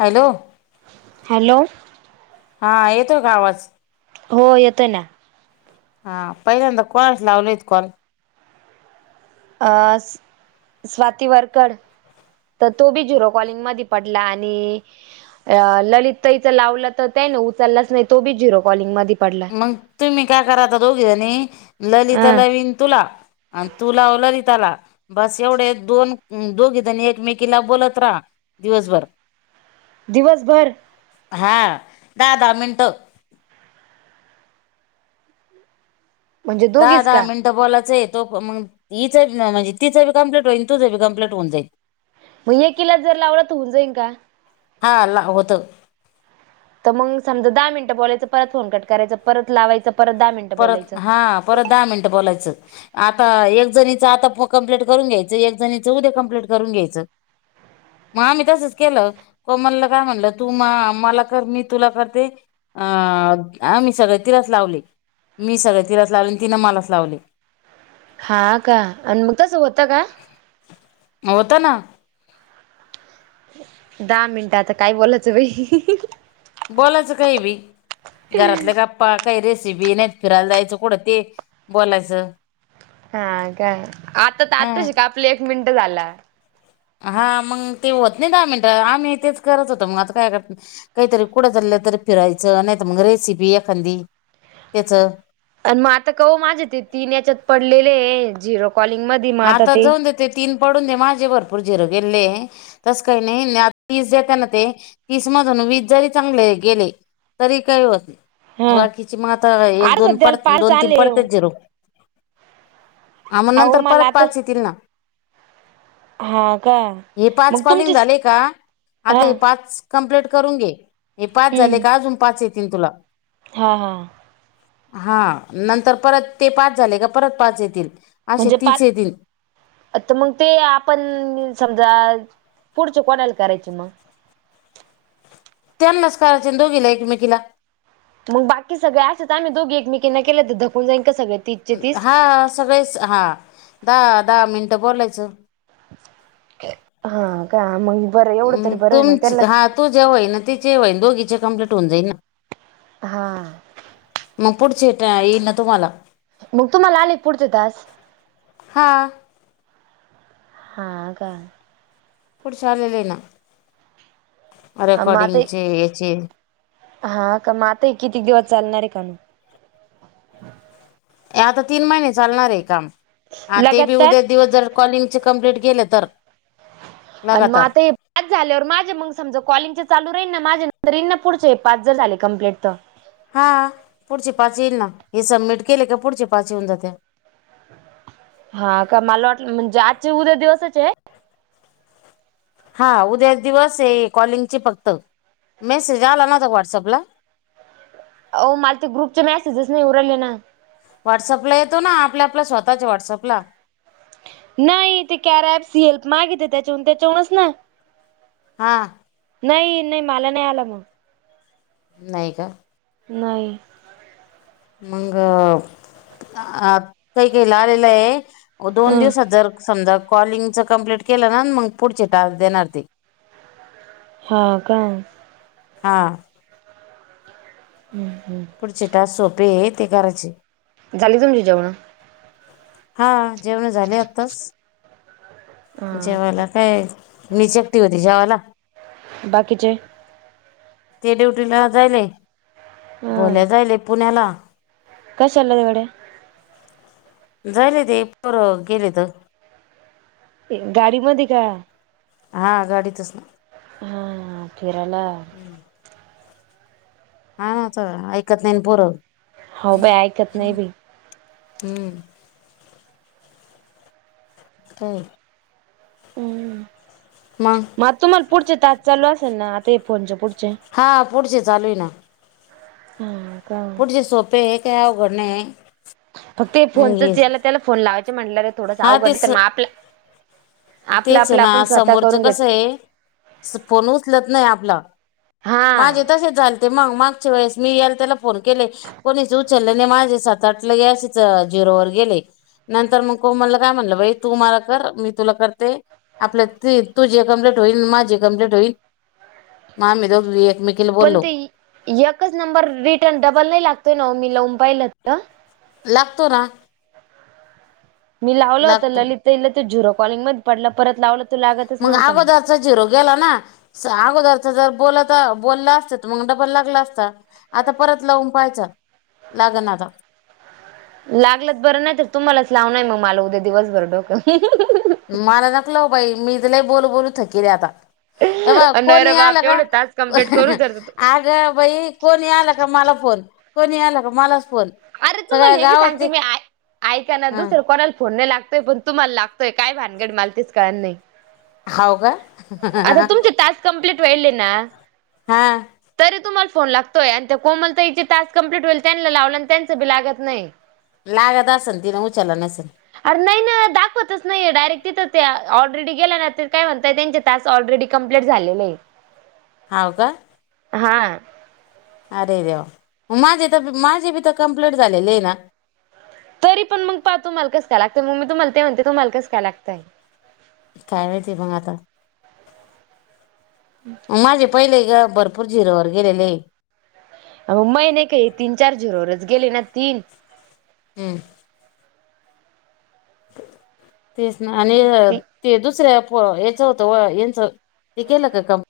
Hello. Hello. हा येतोय काय आवाज? हो येतोय ना. हा पहिल्यांदा कोणच लावलंय कॉल? आ स्वाती वर्करड. तर तो बी जिरो कॉलिंग मध्ये पटला आणि या ललितताईचं लावलं तर त्याने उचललाच नाही तो बी झिरो कॉलिंग मध्ये पड मंग तुम्ही काय करा आता दोघी जणी ललिता हा लवीन तुला आणि तु लाव ललिताला. बस एवढे दोन उम्म दोघी जणी एकमेकीला बोलत राहा दिवसभर. दिवसभर हा दहा दहा मिनटं. म्हणजे दोघीच दहा-दहा का मिनटं बोलायच तो पण मंग तिचं म म्हणजे तिचं कंप्लीट होईन तुझं बी कंप्लीट होऊन जाईल. मग एकिला जर लावलं तर होऊन जाईन का? हा ला होतं. तर मंग समजा दहा मिनट बोलायचं परत फोन कट करायचं परत लावायचं परत दहा मिन परत हा परत दहा मिनटं बोलायचं. आता एक जणीचं आता प कम्प्लीट करून घ्यायचं एक जणीचं उद्या कम्प्लीट करून घ्यायचं. म आम्ही तसच केलं कोमलला काय म्हणलं तू मा मला कर मी तुला करते अ आम्ही सगळे तिलास लावले. मी सगळं तिलाच लावले आणि तिनं मलाच लावले. हा का आणि मंग तसं होतं का? होतं ना. दहा मिनटं आता काय बोलायचं बाई. बोलायचं काही बी घरातल्या गप्पा काही रेसिपी नाहीतर फिरायला जायचं कुठं ते बोलायचं. हा काय आता हा आतशी का आपली एक मिनटं झाला. हा मंग ते होत नाही दहा मिनटं आम्ही तेच करत होतो मग आता काय कर काहीतरी कुठ चाललं तरी फिरायचं नाहीतर मग रेसिपी एखादी त्याचा. आणि म आता कव माझे ते तीन याच्यात पडलेले झिरो कॉलिंग मध आता जाऊन देत ते तीन पडून दे माझे भरपूर झिरो गेल्ले. तसं काही [unintelligible] तीस देत्याना ते तीस मधून वीस जरी चांगले गेले तरी काही होत नाही. हा बाकीची मग आता एक अरे दोन सध्याला पड पाच दोन तीन आले पडतेच झिरो. आ म अहो नंतर मला परत आता पाच येतील ना. हा का हे मग पाच तुमची कॉलिंग झाले का हा आता हे पाच कंप्लेट करून घे हे पाच झाले हम्म का अजून पाच येतीन तुला. हा हा. हा नंतर परत ते पाच झाले का परत पाच येतील. असे म्हणजे पाच तीच येतील आता मंग ते आपण समजा पुढचे कोणाला करायचे मग? त्यांनाच करायचे आन दोघीला एकमेकीला. मग बाकी सगळे असं तर आम्ही दोघे एकमेकांना केले तर धकून जाईन का सगळे? तीसचे तीस हा, सगळेच हा दहा दहा मिनटं बोलायचं. हा का मग बरं एवढं तरी बरं आहे. मग त्यालाच तो जेव्हाई ना तिचेईन दोघीचे कम्प्लीट होऊन जाई ना. हा,? मग पुढचेट येईल ना तुम्हाला, तुम्हाला पुढचे टास्क, हा. हा काय? पुढचे आलेना मग आता रेकॉडींगचेचे, हा, का माते आता किती दिवस चालणार आहे. कोण आता तीन महिने चालणार आहे काम. आ ते बी लगातार उद्या दिवस जर कॉलिकचे कप्लीट केले तर, आणिन मा लगातार ते, पाच झाल्यावर माझे मग समजा कॉलिंग चालू राहीन, ना माझे नर राईन ना पुढचे हे पाच ज झाले कम्प्लीट तर, हा? पुढचे पाच येईल ना हे सबमिट केले का पुढचे पाच येऊन जाते. हा का मला वाटलं म्हणजे आजची उद्या दिवसाच आहे? हा उद्या दिवस आहे कॉलिंगची फक्त, मेसेज आला ना त व्हॉट्सअपला. हो मला ते ग्रुपचे मेजस नाही उरले ना. व्हॉट्सअप ला ना आपल्या आपल्या स्वतःच्या व्हाट्सअपला. नाही, कॅरप सी हेल्प त्याच्याून त्याच्याूनच ना. हा, नाही नाही, मला नाही आला फोन मग, नाही का,? नाही, मंग, काही लागलेलं आहे, दोन हं दिवसात जर समजा कॉलिंगच कमप्लीट केलं ना मग पुढचे टास्क देणार ते, हा का, हा,? हम्म हम्म, जे टास्क सोपे ते करयाचे, झाली तुमची जेवणं, हा जेवणं झाले आत्ताच, हा का जेवायाला काय मीच एकटी होती जेवायाला, बाकीचे, ते ड्युटीला जायेल, हा भोल्या जायले पुण्याला, कशाला एवढ्या, जायेल ते, पोरं गेले तर, गाडीमध्ये का? हा गाडीतच,? हा फिरायला, हम्, हा ना तर ऐकत नाही ना पोरं, हो, का बाई ऐकत नाही बी, हम्म, हम्, हू मग तुम्हाला पुढचे टास्क चालू असेल ना, आता हे फोनचे पुढचे? हां पुढचे चालु ये ना. हा. का पुढचे सोपे आहे, काही अवघड नाहीये. फक्त हे फोनचच, याला त्याला फोन लावायच म्हटलं, रे थोडस हा अवघड तेच तर मग आपल तेच ये ना, समोरच घेतो कसये फोन उचलत नाही आपला. हा माझे तसेच झालते मग, मागच्या वेळेस मी याला त्याला फोन केले कोणीच उचलले नाही. माझे सात, आठ अशेच झिरो वर गेले. नंतर मग कोमलला काय म्हटलं बाई. तु मला कर, मी तुला कर ते. आपल्यात जे तुझे कंप्लेट होईल. माजे कंप्लेट होईल. म आम्ही दोघी मग एकमेकी पणं ते एकच नंबर रिटर्न डबल नाही लागतोय नव्ह. मी लावुन पाहिला तर लागतो ना. मी लावला होता लागतो ललित ताइला झिरो कॉल मध्ये पडला, परत लावलं तर मग अगोदरचा झिरो गेला ना. अगोदरच जर बोल तर बोलला असत, तर मग डबल लागला असता. आता परत लावून पाहायचा. लागना आता. लागलंत बरं नाही तर, तुम्हालाच लाव ना मग मला उद्या दिवसभर डोकं. मला नको लाऊ बाई. मी तर लई बोलू बोलू थकेली आता. हे बघा नाही रे कोणी आला बाप का? एवढे तास [inaudible] कंप्लीट करू तर हा आगं. बाई कोणी आला का मला फोन? कोणी आला का मलाच फोन? आरे सगळ्या तुम्हाला हे बी सांगते गावातले मी, ऐ ऐका ना, ह दुसरं कोणाला फोन नाई लागतोय पण. तुम्हाला लागतोय काय भानगड मला तेच कळाल नाही. हाव का आता तुमचे टास्क कंप्लीट व्हायले ना? हा. तरी तुम्हाला फोन लागतोय आणि त्या कोमल ताईचे टास कम्प्लीट होईल, त्यांना लावला आणि त्यांच बी लागत नाही. लागत असन ति ना उचलला नसेल. अर नाही ना दाखवतच नाही. डायरेक्ट तिथं ते ऑलरेडी गेल्या ना, ते काय म्हणताय त्यांच्या टास आलरेडी कॉम्पलिट झालेलं ये. हाव का? हा. अरे देेवा! माझे तर, माझे बी तर, कम्प्लेट झालेले ये ना. तरी पण मग पाहा तूमाला कस काय लागतय? मग मी तुम्हाला ते म्हनते, तूमाला कस काय लागतय? काय माहिती मग आता. हा. माझे पहिले ग, भरपूर झिरोवर गेलेले ये. अ म मै नाही का तीन चार झीरोवरच गेले ना, तीन हू. तेच ना आणि ती ते दुसऱ्या फो याचं होतं व यांच ते केलं का काम?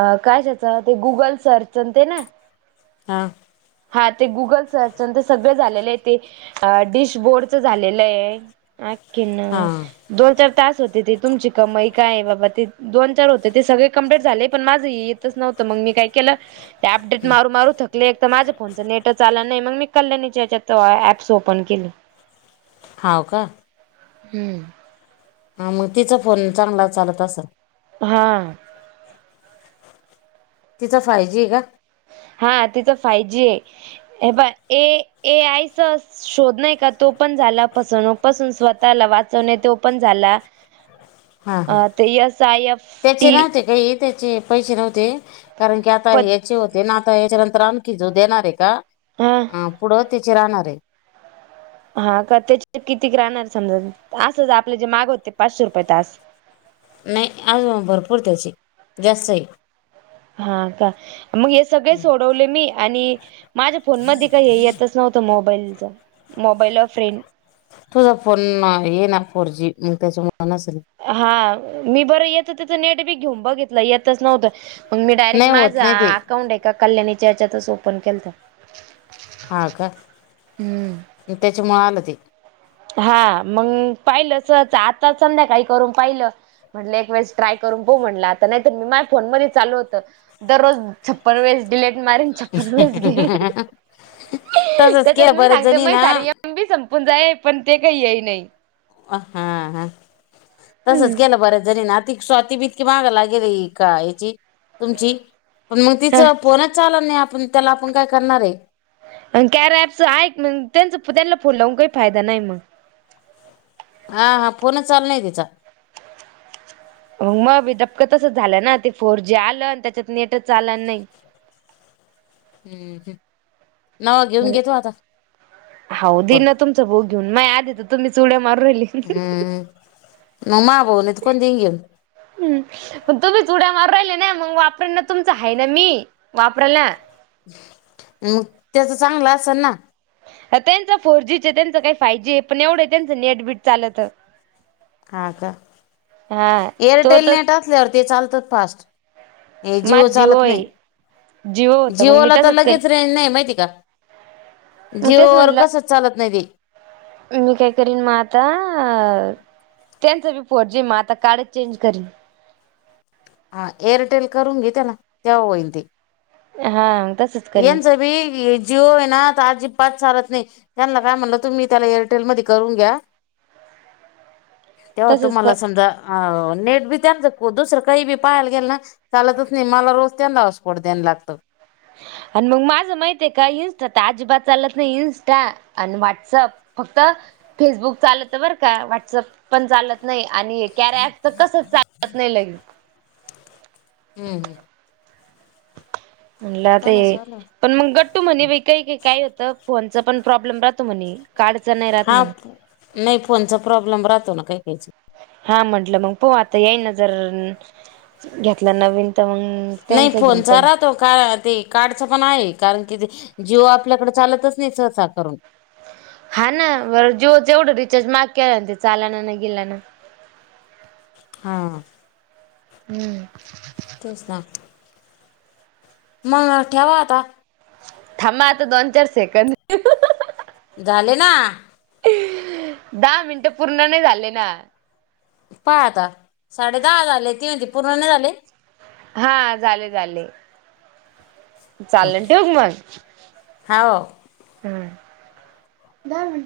अ काय त्याच ते गुगल सर्च ते न हा. हा ते गुगल सर्चन ते, सगळं झालेलं आहे ते. अ डिश बोर्डच झालेल हाय. हा खीन हा दोन चार तास होते, ती तुमची कमाई काय आहे? बाबा ती दोन चार होते ते सगळे कंप्लीट झाले, पण माझ हे येतच न्हवत, मग मी काय केल त्या अपडेट मारून मारून थकले एकतर माज. आमच नेटच चाल नाही मग मी कल्याणीच्या हेच्यात ऍप्स ओपन केले. हाव का. हूं. हा मग तिचा फोन चांगला चालत असल. हा. तिजा फायजी आहे का. हा तिचं फाय जी आहे हे बग ए ए आयच. शोध नाही का तो पण झाला पसवनुक स्वतःला वाचवणे तो पण झाला. हा अ ते यस आय एफ टी. हे ही त्याचे आहेत. पैसे नव्हते कारण की आता प या याचे होते ना आता याच्या नंतर आणखी जो देणार आहे का. हा पुढ त्याची राहणार आहे. हा का त्याचे किती क राहणार समजा अस आपले जे माग होते पाचशे रुपये तास. नाही आज भरपूर तास आहे जास्तच आहे. हा का मग हे सगळे सोडवले मी आणि माझ्या फोन मध्ये का हे येतच नाही. व्हत मोबाईलच मोबाईल फ्रेंड. तुझा फोन ये ना फोर जी मग त्याच्या मान असल. हा मी बर येत तिथ नेट बी घेऊन बघितल येतच नव्हत. मग मी डायरेक्ट नाही होत माझा नाही ते अकाउंट आहे का एका कल्याणीच्या हेचात ओपन केलत. हा का त्याच्यामुळ आल ते. हा मग पाहिलच आता संध्याकाळी करून पाहिल. म्हटल एक वेळेस ट्राय करून पाहू म्हटल आता नाहीतर माझ्या फोन मध्ये चालू होत. दररोज छप्पन वेळेस डिलेट मारीन. रस घे तसच त्याच्यात केलं मी बऱ्याच सांगते जणी मे ना कार्या. लांबी संपून जाई पण ते काही येई नाही. अ हा हा तसच हम्म. केल बर जरी ना. स्वाती बतकी महागाय लागेल का याची तुमची. हा तिचं पोनच चाल नाही आपण त्याला आपण काय करणार आहे. अ कॅर पच आहे मग त्यांच त्यांना फोन लावून काही फायदा नाही मग. हा हा फोनच चाल नाही तिचा. मगी पक तसं झालं ना ते फोर जी आलं आणि त्याच्यात नेटच आलं नाही. हम्म ह नवा घेऊन म्हण घेतो आता फण. ब घेऊनग आ य तुम्ही चुड्या मार राहिली. हम्म मग मा भाऊन त कोण देन घेऊन. ह तुम्ही च उुड्या मार राहिले ना मग वापराय ना तुमच आहे ना मी वापराय ना. मग त्याच चांगलं असेल ना. त्यांच फोर जीचे त्यांचं काही फाय जी आहे पण एवढं त्यांचं नेटबी लत. हा का हा तो एअरटेल तच नेट असल्यावर ते चालतात फास्ट. हे माझ जिओ चालत आहे जिओ नाही होत मग मी जिओला तर तसच करेन लगेच रेंज नाही माहिती का. मग जिओ वर कसच चालत नाही ते. मीककरन माता. टेन फोर जी मग आता का्च चेंज करी. हा एअरटेल करून घेत त्या ना तेव्हा होईन ते. हा तसच. करीन येनच बी जिओ आहे ना आता अजिबात चालत नाही, त्यांना काय म्हणलं तुम्ही त्याला एअरटेल मध्ये करून घ्या. [unintelligible] तेव्हा तुम्हाला कर समजा अ नेट बी त्या दुसरं काही बी पाहायला गेल ना चालतच नाही मला रोज त्यांंना हॉटस्पॉट द्यायला लागतं. आणि मग माझं माहिती आहेय का इंस्टा त अजिबात चालत नाही इनस्टा आणि व्ह्हाट्सअप फक्त फेसबुक चालत बर का व्हॉट्सअप पण चालत नाही आणि कॅरफ तर कस चालत नाही लगेन हम् हम् म्हणलं तर कोणाचा आला पण मग गट्टू म्हणे बा काही काय होतं फोनच पण प्रॉब्लेम राहतो म्हणे. कार्डच नाही राहात हा म्हणे. नाही फोनचा प्रॉब्लेम राहतो ना काही- काहीच हा म्हटलं मग प आता येई न जर घेतला नवीन तर मग नाही त्यांच घेऊन फोनचा पाहिन रहा तो का ते कार्डच पण आहे कारण की जिओ आपल्याकडे चालतच नाही सहसा करून. हा ना बरं जिओच एवढं रिचार्ज महाग केला ते चालाना ना गेला ना. हा हम्म तेच ना मग ठेवा आता. थांबा आता दोन-चार सेकंद झाले ना दहा मिंनट पूर्ण नाही झाले ना? पाहा आता साडे दहा झाले ती म्हणती पूर्ण नाही झाले. हा झाले झाले. चाललं ठेवू का मग हाव हम्म.